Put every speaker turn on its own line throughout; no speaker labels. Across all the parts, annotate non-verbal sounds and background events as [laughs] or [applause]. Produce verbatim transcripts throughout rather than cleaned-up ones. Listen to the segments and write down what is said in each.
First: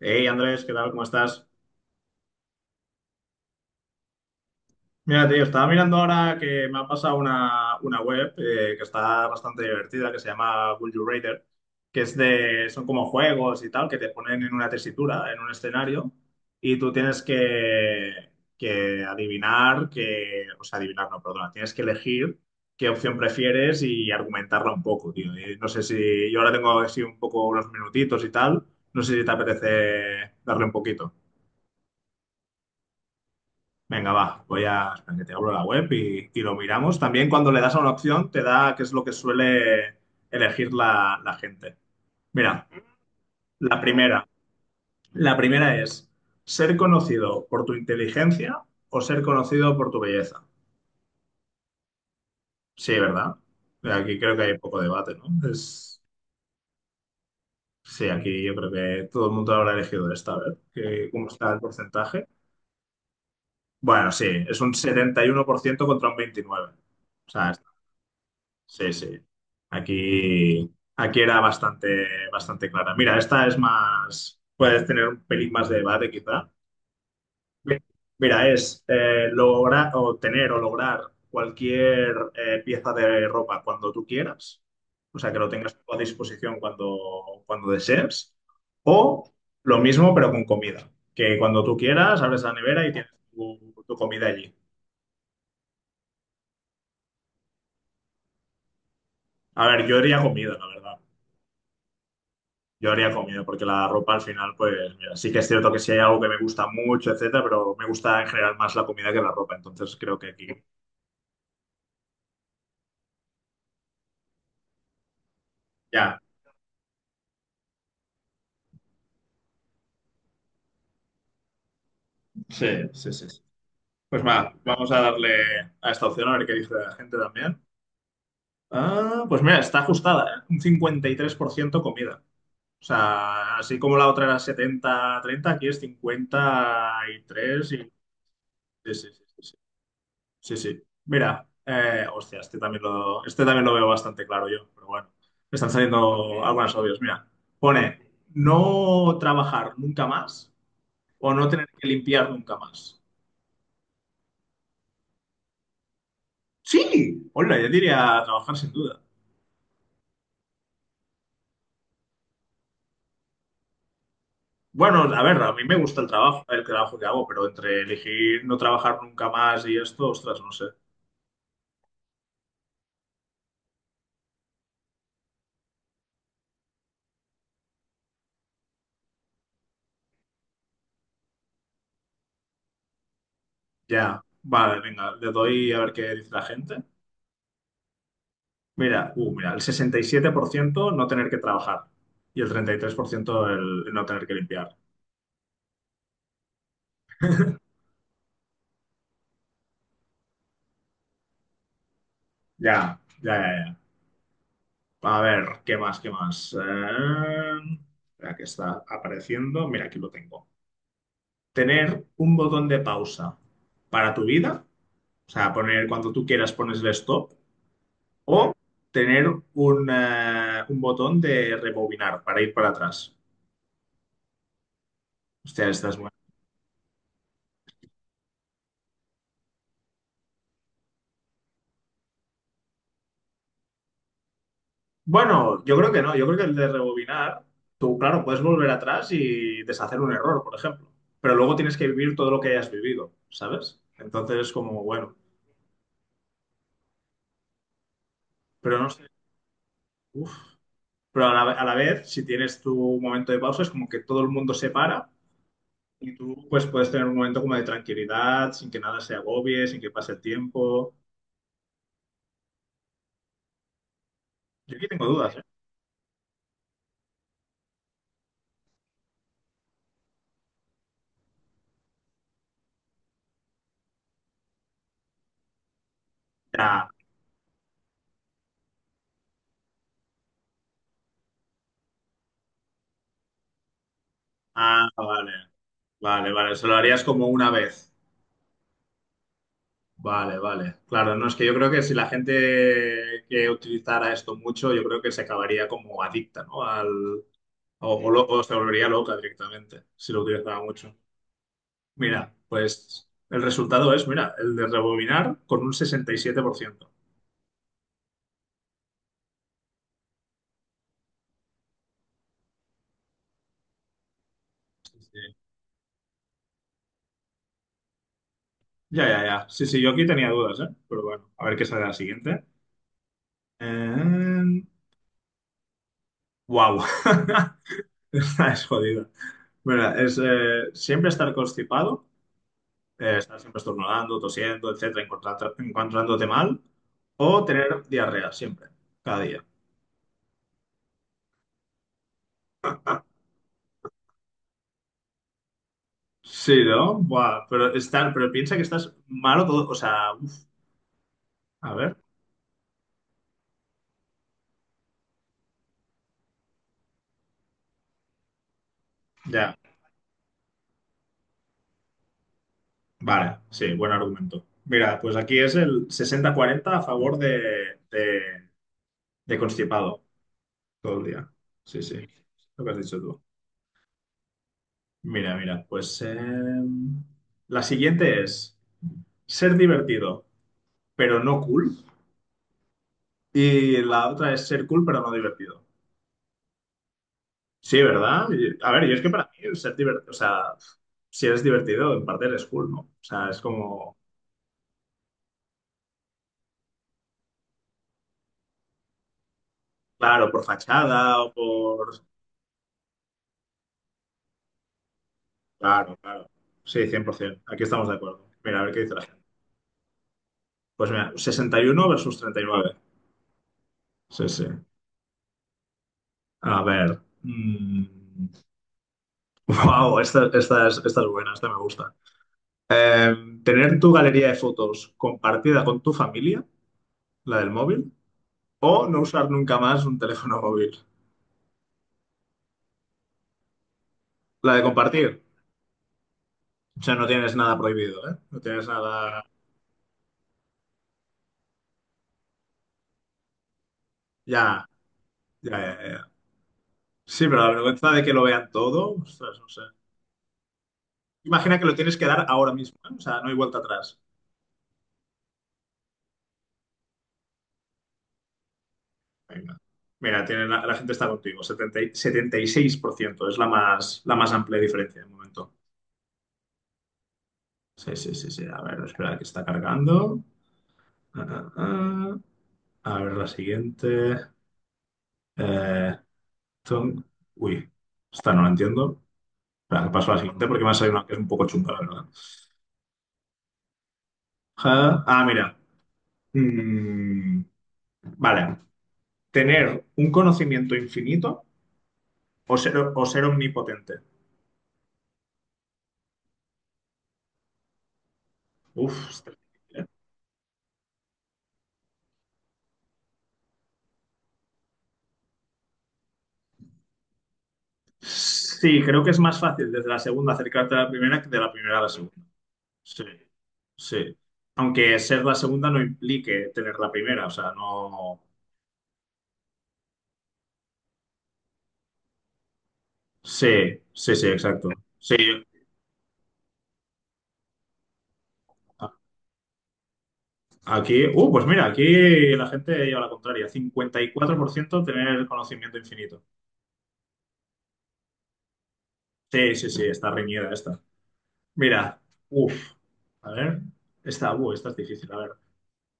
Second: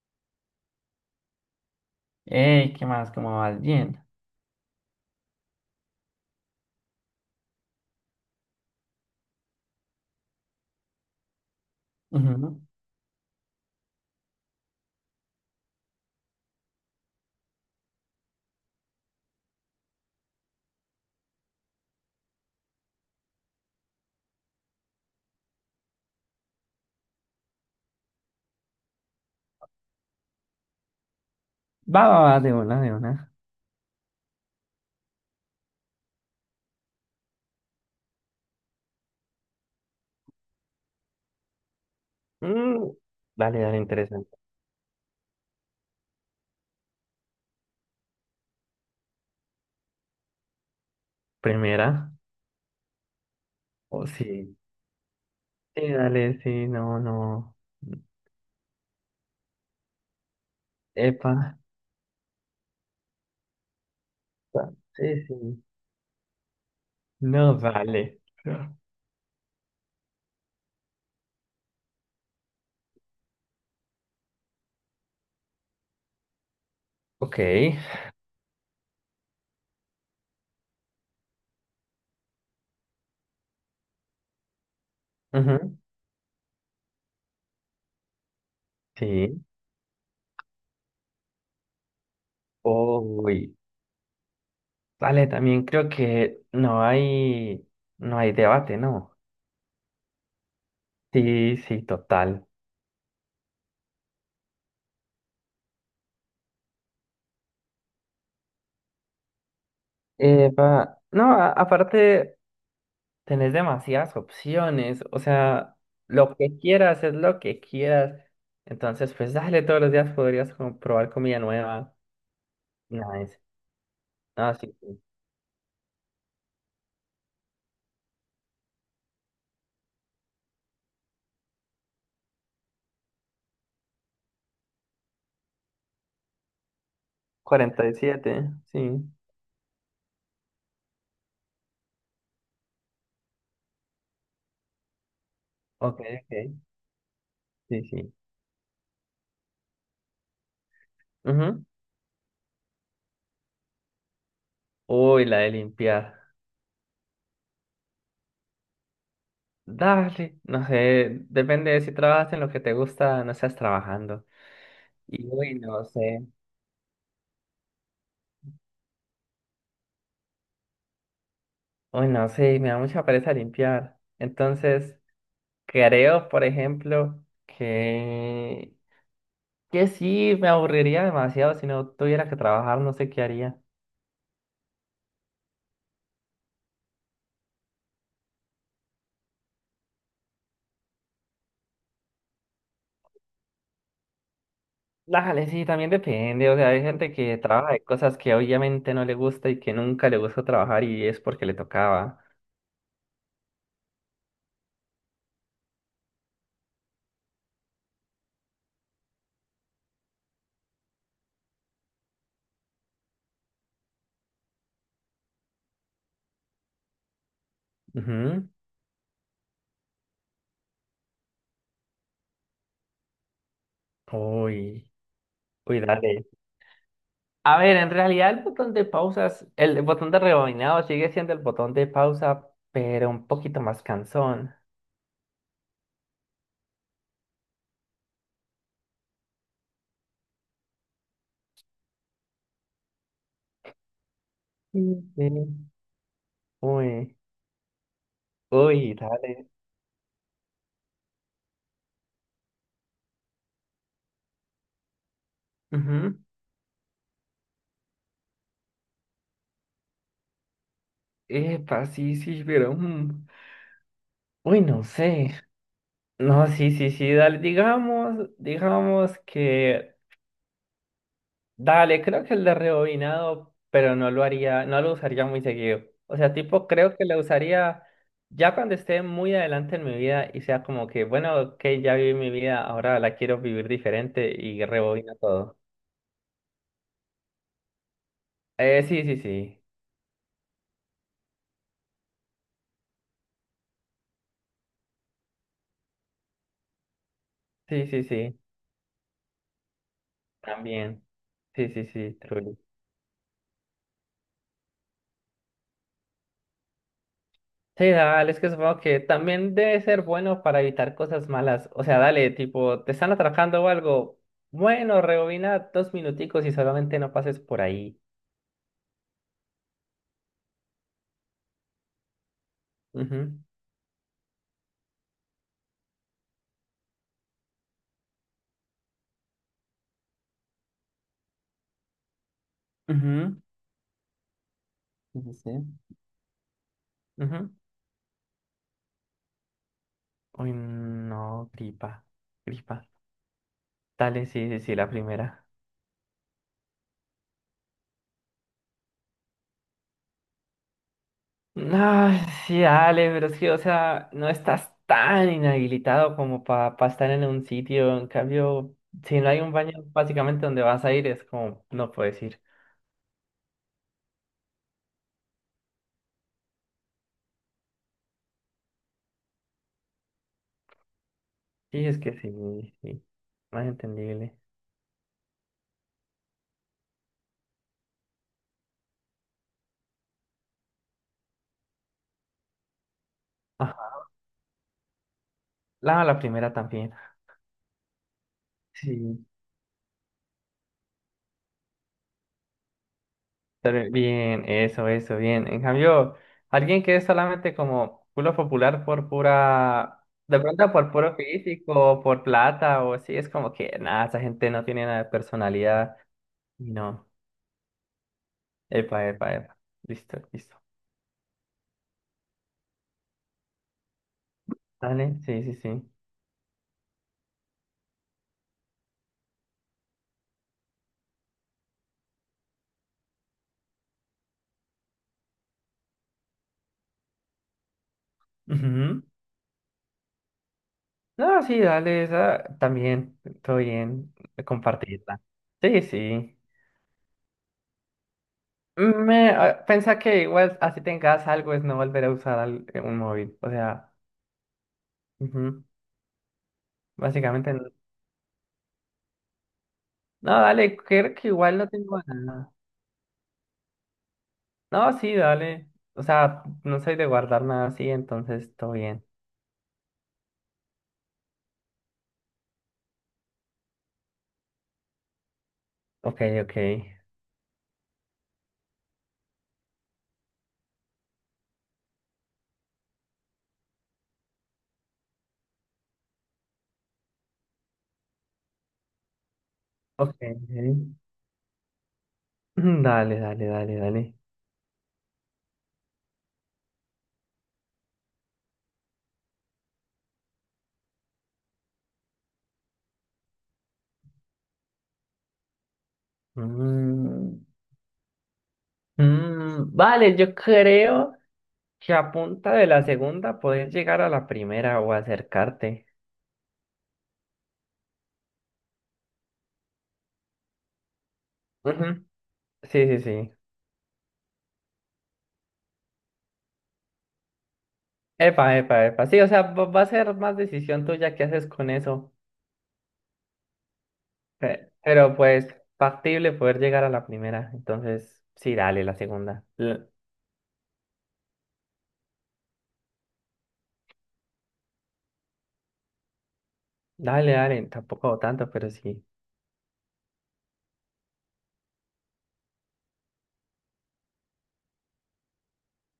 Hey Andrés, ¿qué tal? ¿Cómo estás?
Ey, ¿qué más? ¿Cómo vas? Bien.
Mira, tío, estaba mirando ahora que me ha pasado una, una web eh, que está bastante divertida, que se llama Would You Rather, que es
Ujú.
de, son como juegos y tal, que te ponen en una tesitura, en un escenario, y tú tienes que, que adivinar que, o sea, adivinar, no, perdona, tienes que elegir qué opción prefieres y argumentarla un poco, tío. Y no sé si, yo ahora tengo así un poco unos minutitos y tal, no sé si te apetece darle un poquito.
Va, va, va, de una, de una.
Venga, va, voy a... espera, que te abro la web y, y lo miramos. También cuando le das a una opción te da qué es lo que suele elegir la, la gente. Mira,
Mm, Dale, dale,
la primera.
interesante.
La primera es ser conocido por tu inteligencia o ser conocido por tu belleza.
Primera.
Sí, ¿verdad?
Oh,
Aquí creo que
sí.
hay poco debate, ¿no?
Sí,
Es...
dale, sí, no, no.
Sí, aquí yo creo que todo el mundo habrá elegido esta. A ver, ¿qué- ¿cómo
Epa.
está el porcentaje? Bueno, sí, es
Ah,
un
sí,
setenta y uno por
sí.
ciento contra un veintinueve por ciento. O
No,
sea,
vale.
sí, sí. Aquí, aquí era bastante, bastante clara. Mira, esta es más, puedes tener un pelín más de debate quizá.
Ok.
Mi- Mira, es eh, lograr o tener o lograr cualquier eh, pieza de ropa cuando tú quieras, o sea, que lo
Ujú.
tengas a disposición cuando, cuando desees, o
Sí.
lo mismo pero con comida, que cuando tú quieras abres la nevera y tienes
Uy.
tu, tu comida allí.
Vale, también creo que no hay, no hay debate, ¿no?
A ver, yo diría comida, la verdad.
Sí, sí, total.
Yo haría comida, porque la ropa al final, pues, mira, sí que es cierto que sí hay algo que me gusta mucho, etcétera, pero me gusta en general más la comida que la ropa. Entonces creo que aquí.
Epa. No, a- aparte, tenés demasiadas opciones, o sea,
Ya,
lo que quieras es lo que quieras. Entonces, pues dale, todos los días podrías como probar comida nueva.
sí, sí, sí.
Nice.
Sí. Pues va,
Ah, sí,
vamos
sí.
a darle a esta opción a ver qué dice la gente también. Ah, pues mira, está ajustada, ¿eh? Un cincuenta y tres por ciento comida. O sea, así como la otra era setenta treinta aquí es cincuenta y tres
cuarenta
y...
y siete sí.
tres y... Sí, sí, sí, sí, sí. Sí, sí. Mira, eh, hostia, este también lo, este también lo veo bastante claro yo, pero bueno, me están
Ok, ok,
saliendo algunas obvias. Mira,
sí,
pone
sí.
no trabajar nunca más o no
Ujú.
tener que limpiar nunca más.
Uy, la de limpiar.
Sí, hola, yo diría trabajar sin duda.
Dale, no sé, depende de si trabajas en lo que te gusta, no estás trabajando.
Bueno, a
Y
ver, a
uy,
mí me
no
gusta el
sé,
trabajo, el trabajo que hago, pero entre elegir no trabajar nunca más y esto, ostras, no sé.
uy, no sé, me da mucha pereza limpiar. Entonces, creo, por ejemplo, que... que sí, me aburriría demasiado si no tuviera que trabajar, no sé qué haría.
Ya, vale, venga, le doy a ver qué dice la gente. Mira, uh, mira, el sesenta y siete por ciento no tener que trabajar y el treinta y tres por ciento el, el no tener que limpiar.
Dale, sí, también depende. O sea, hay gente que trabaja de cosas que obviamente no le gusta y que nunca le gusta trabajar y es porque le tocaba.
Ya, ya, ya, ya. A ver, ¿qué más, qué más? Eh, espera, que está apareciendo. Mira, aquí lo tengo. Tener un botón de pausa para tu vida, o sea, poner cuando tú quieras pones el stop,
Ujú.
o tener un, eh, un botón de rebobinar para ir para atrás.
Uy,
Hostia,
uy,
esta es
dale. A ver, en realidad el botón de pausas, el botón de rebobinado sigue siendo el botón de pausa, pero un poquito más cansón.
Bueno, yo creo que no. Yo creo que el de rebobinar, tú, claro, puedes volver atrás y deshacer un error, por ejemplo. Pero luego tienes que vivir todo lo que hayas vivido, ¿sabes? Entonces es como,
Sí,
bueno,
sí. Uy,
pero no
uy,
sé.
dale.
Uf. Pero a la, a la vez, si tienes tu momento de pausa, es como que todo el mundo se para y
Ujú.
tú pues puedes tener un momento como de tranquilidad, sin que nada se agobie, sin que pase el tiempo.
Epa, sí, sí, pero. mm, Uy,
Yo
no
aquí tengo
sé.
dudas, ¿eh?
No, sí, sí, sí, dale, digamos, digamos que, dale, creo que el de rebobinado, pero no lo haría, no lo usaría muy seguido. O sea, tipo,
Ya.
creo que lo usaría ya cuando esté muy adelante en mi vida y sea como que, bueno, ok, ya viví mi vida, ahora la quiero vivir diferente y
Ah,
rebobina
vale,
todo.
vale, vale. Se lo harías como una vez.
Eh, sí, sí, sí,
Vale, vale. Claro, no es que yo creo que si la gente que utilizara esto mucho, yo creo que se acabaría como adicta, ¿no? Al, o,
sí, sí,
o lo-
sí,
o se volvería loca directamente si lo utilizaba mucho.
también, sí, sí, sí,
Mira,
true.
pues el resultado es, mira, el de rebobinar con un sesenta y siete por ciento.
Sí, dale, es que supongo que también debe ser bueno para evitar cosas malas. O sea, dale, tipo, te están atracando o algo.
Sí,
Bueno,
sí.
rebobina dos minuticos y solamente no pases por ahí.
Ya, ya, ya. Sí, sí, yo aquí tenía dudas, ¿eh? Pero bueno, a ver qué sale la siguiente.
Ujú,
Wow. [laughs] Esta es jodida. Mira, es eh, siempre estar constipado eh,
ujú,
estar siempre estornudando, tosiendo, etcétera,
sí, sí,
encontrarte-
sí.
encontrándote mal, o
Ujú.
tener diarrea siempre, cada día.
Uy, no, gripa, gripa. Dale, sí, sí, sí, la primera.
Sí, ¿no? Buah, pero estar, pero piensa que estás malo todo, o sea, uf, a ver,
No, sí, dale, pero es que, o sea, no estás tan inhabilitado como para estar en un sitio. En cambio, si no hay un
ya,
baño básicamente donde vas a ir, es como, no puedes ir.
vale, sí, buen argumento. Mira, pues aquí es el sesenta cuarenta a favor de, de, de constipado todo el día. Sí,
Sí, es
sí,
que
lo que
sí,
has dicho
sí,
tú.
más entendible.
Mira, mira, pues eh, la siguiente es ser divertido, pero no cool, y
Ajá,
la otra es ser cool pero no divertido.
la, la primera también.
Sí, ¿verdad? Y- a ver, yo es que para
Sí,
mí el ser divertido, o sea, si eres divertido, en parte eres cool, ¿no? O sea, es
pero
como,
bien, eso, eso, bien. En cambio, alguien que es solamente como culo popular por pura,
claro,
de
por
pronto por puro
fachada o
físico,
por...
por plata o así, es como que nada, esa gente no tiene nada de
Claro,
personalidad.
claro.
Y
Sí,
no,
cien por ciento. Aquí estamos de acuerdo. Mira, a ver qué dice la
epa,
gente.
epa, epa. Listo, listo.
Pues mira, sesenta y uno versus treinta y nueve. Sí, sí.
Dale, sí, sí, sí.
A ver. Wow, [laughs] esta, esta es, esta es buena, esta me gusta. Eh, tener tu galería de fotos compartida con tu familia, la del móvil, O no
Ujú.
usar nunca más un teléfono móvil.
No, sí, dale, esa también, todo bien,
La de compartir.
compartirla. Sí, sí.
O sea, no tienes nada prohibido, ¿eh? No tienes nada.
Me, ah, pensa que igual así tengas algo es no volver a usar al- eh, un móvil. O sea,
Ya, ya,
ujú,
ya, ya. Sí, pero la
básicamente no.
vergüenza de que lo vean todo, ostras, no sé.
No, dale, creo que
Imagina
igual
que
no
lo tienes
tengo
que dar ahora
nada.
mismo, ¿eh? O sea, no hay vuelta atrás.
No, sí, dale. O sea, no soy de guardar nada así, entonces todo bien.
Venga. Mira, tiene la, la gente está contigo. Setenta y- setenta y seis por ciento es la más, la más amplia diferencia de momento.
Ok, ok.
Sí, sí, sí, sí. A ver, espera, que está cargando. Ah, ah, ah. A ver, la siguiente. Eh, ton- Uy, esta no la entiendo. Espera, que paso a
Ok.
la siguiente porque me ha
[clears throat]
salido una que es un poco chunga, la verdad.
Mm, Dale, dale, dale, dale.
Ja. Ah, mira. Mm, vale. ¿Tener un conocimiento infinito o ser, o ser omnipotente?
Mm,
Uf. Está
mm,
difícil, ¿eh?
vale, yo creo que a punta de la segunda podés llegar a la primera o acercarte.
Sí, creo que es más fácil desde la segunda acercarte a la primera que de la primera a la
Ujú,
segunda.
sí, sí,
Sí,
sí.
sí. Aunque ser la segunda no implique tener la primera, o sea, no.
Epa, epa, epa. Sí, o sea, va va a ser más decisión tuya qué haces con eso.
Sí, sí, sí, exacto.
Pe-
Sí.
Pero pues factible poder llegar a la primera. Entonces, sí, dale, la segunda. L-
Aquí, uh, pues mira, aquí la gente lleva la contraria. Cincuenta y cuatro por ciento tener conocimiento infinito.
Dale, dale, tampoco tanto, pero sí.
Sí, sí, sí, está reñida esta. Mira, uff, a ver, esta, uh, esta es difícil, a ver.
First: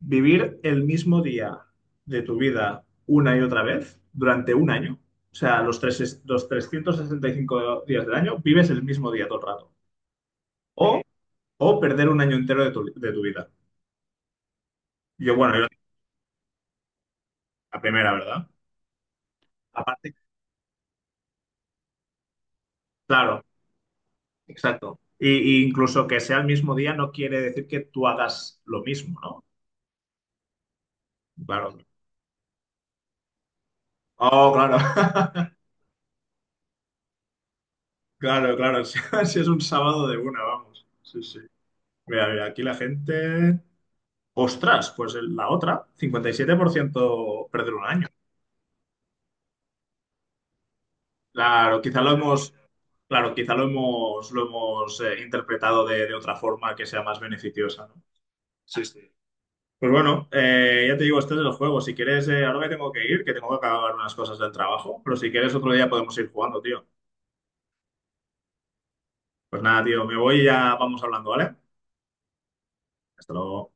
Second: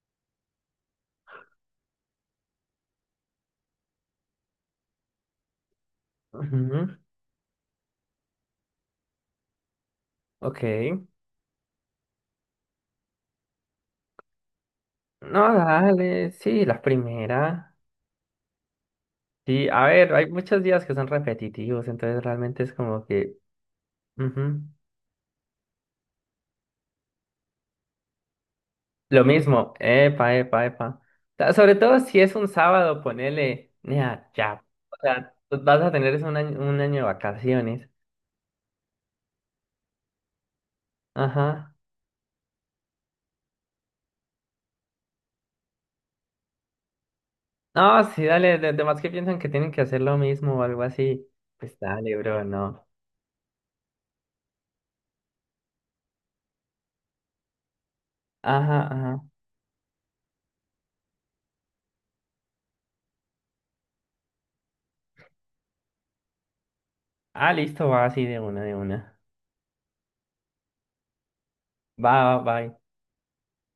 Vivir el mismo día de tu vida una y otra vez durante un año. O sea, los, tres, los
Ujú,
trescientos sesenta y cinco días del año vives el mismo día todo el rato.
ok.
O, o perder un año entero de tu, de tu vida. Yo,
No,
bueno, yo
dale, sí, la primera.
la primera, ¿verdad?
Sí, a
Aparte,
ver, hay muchos días que son repetitivos, entonces realmente es como que...
claro,
ujú.
exacto. Y, y incluso que sea el mismo día no quiere decir que tú hagas lo mismo,
Lo
¿no?
mismo, epa, epa, epa. Ta- Sobre
Claro.
todo si es un sábado, ponele, nea,
Oh,
ya.
claro.
O sea, tú
[laughs]
vas a tener es un año, un año de vacaciones.
Claro, claro. [laughs] Si, si es un sábado de una, vamos. Sí, sí.
Ajá.
Mira, mira, aquí la gente. Ostras, pues el- la otra, cincuenta y siete por ciento perder un
No,
año.
sí, dale, de, además que piensan que tienen que hacer lo mismo o algo así. Pues
Claro, quizá lo
dale, bro,
hemos,
no.
claro, quizá lo hemos, lo hemos eh, interpretado de, de otra forma que sea más beneficiosa, ¿no? Sí,
Ajá,
sí.
ajá.
Pues bueno, eh, ya te digo, este es el juego. Si quieres, eh, ahora me tengo que ir, que tengo que acabar unas cosas del trabajo, pero si quieres otro día podemos ir jugando, tío.
Ah, listo, va así de una, de una.
Pues nada, tío, me voy y ya vamos hablando, ¿vale?
Va, va, va.
Hasta luego.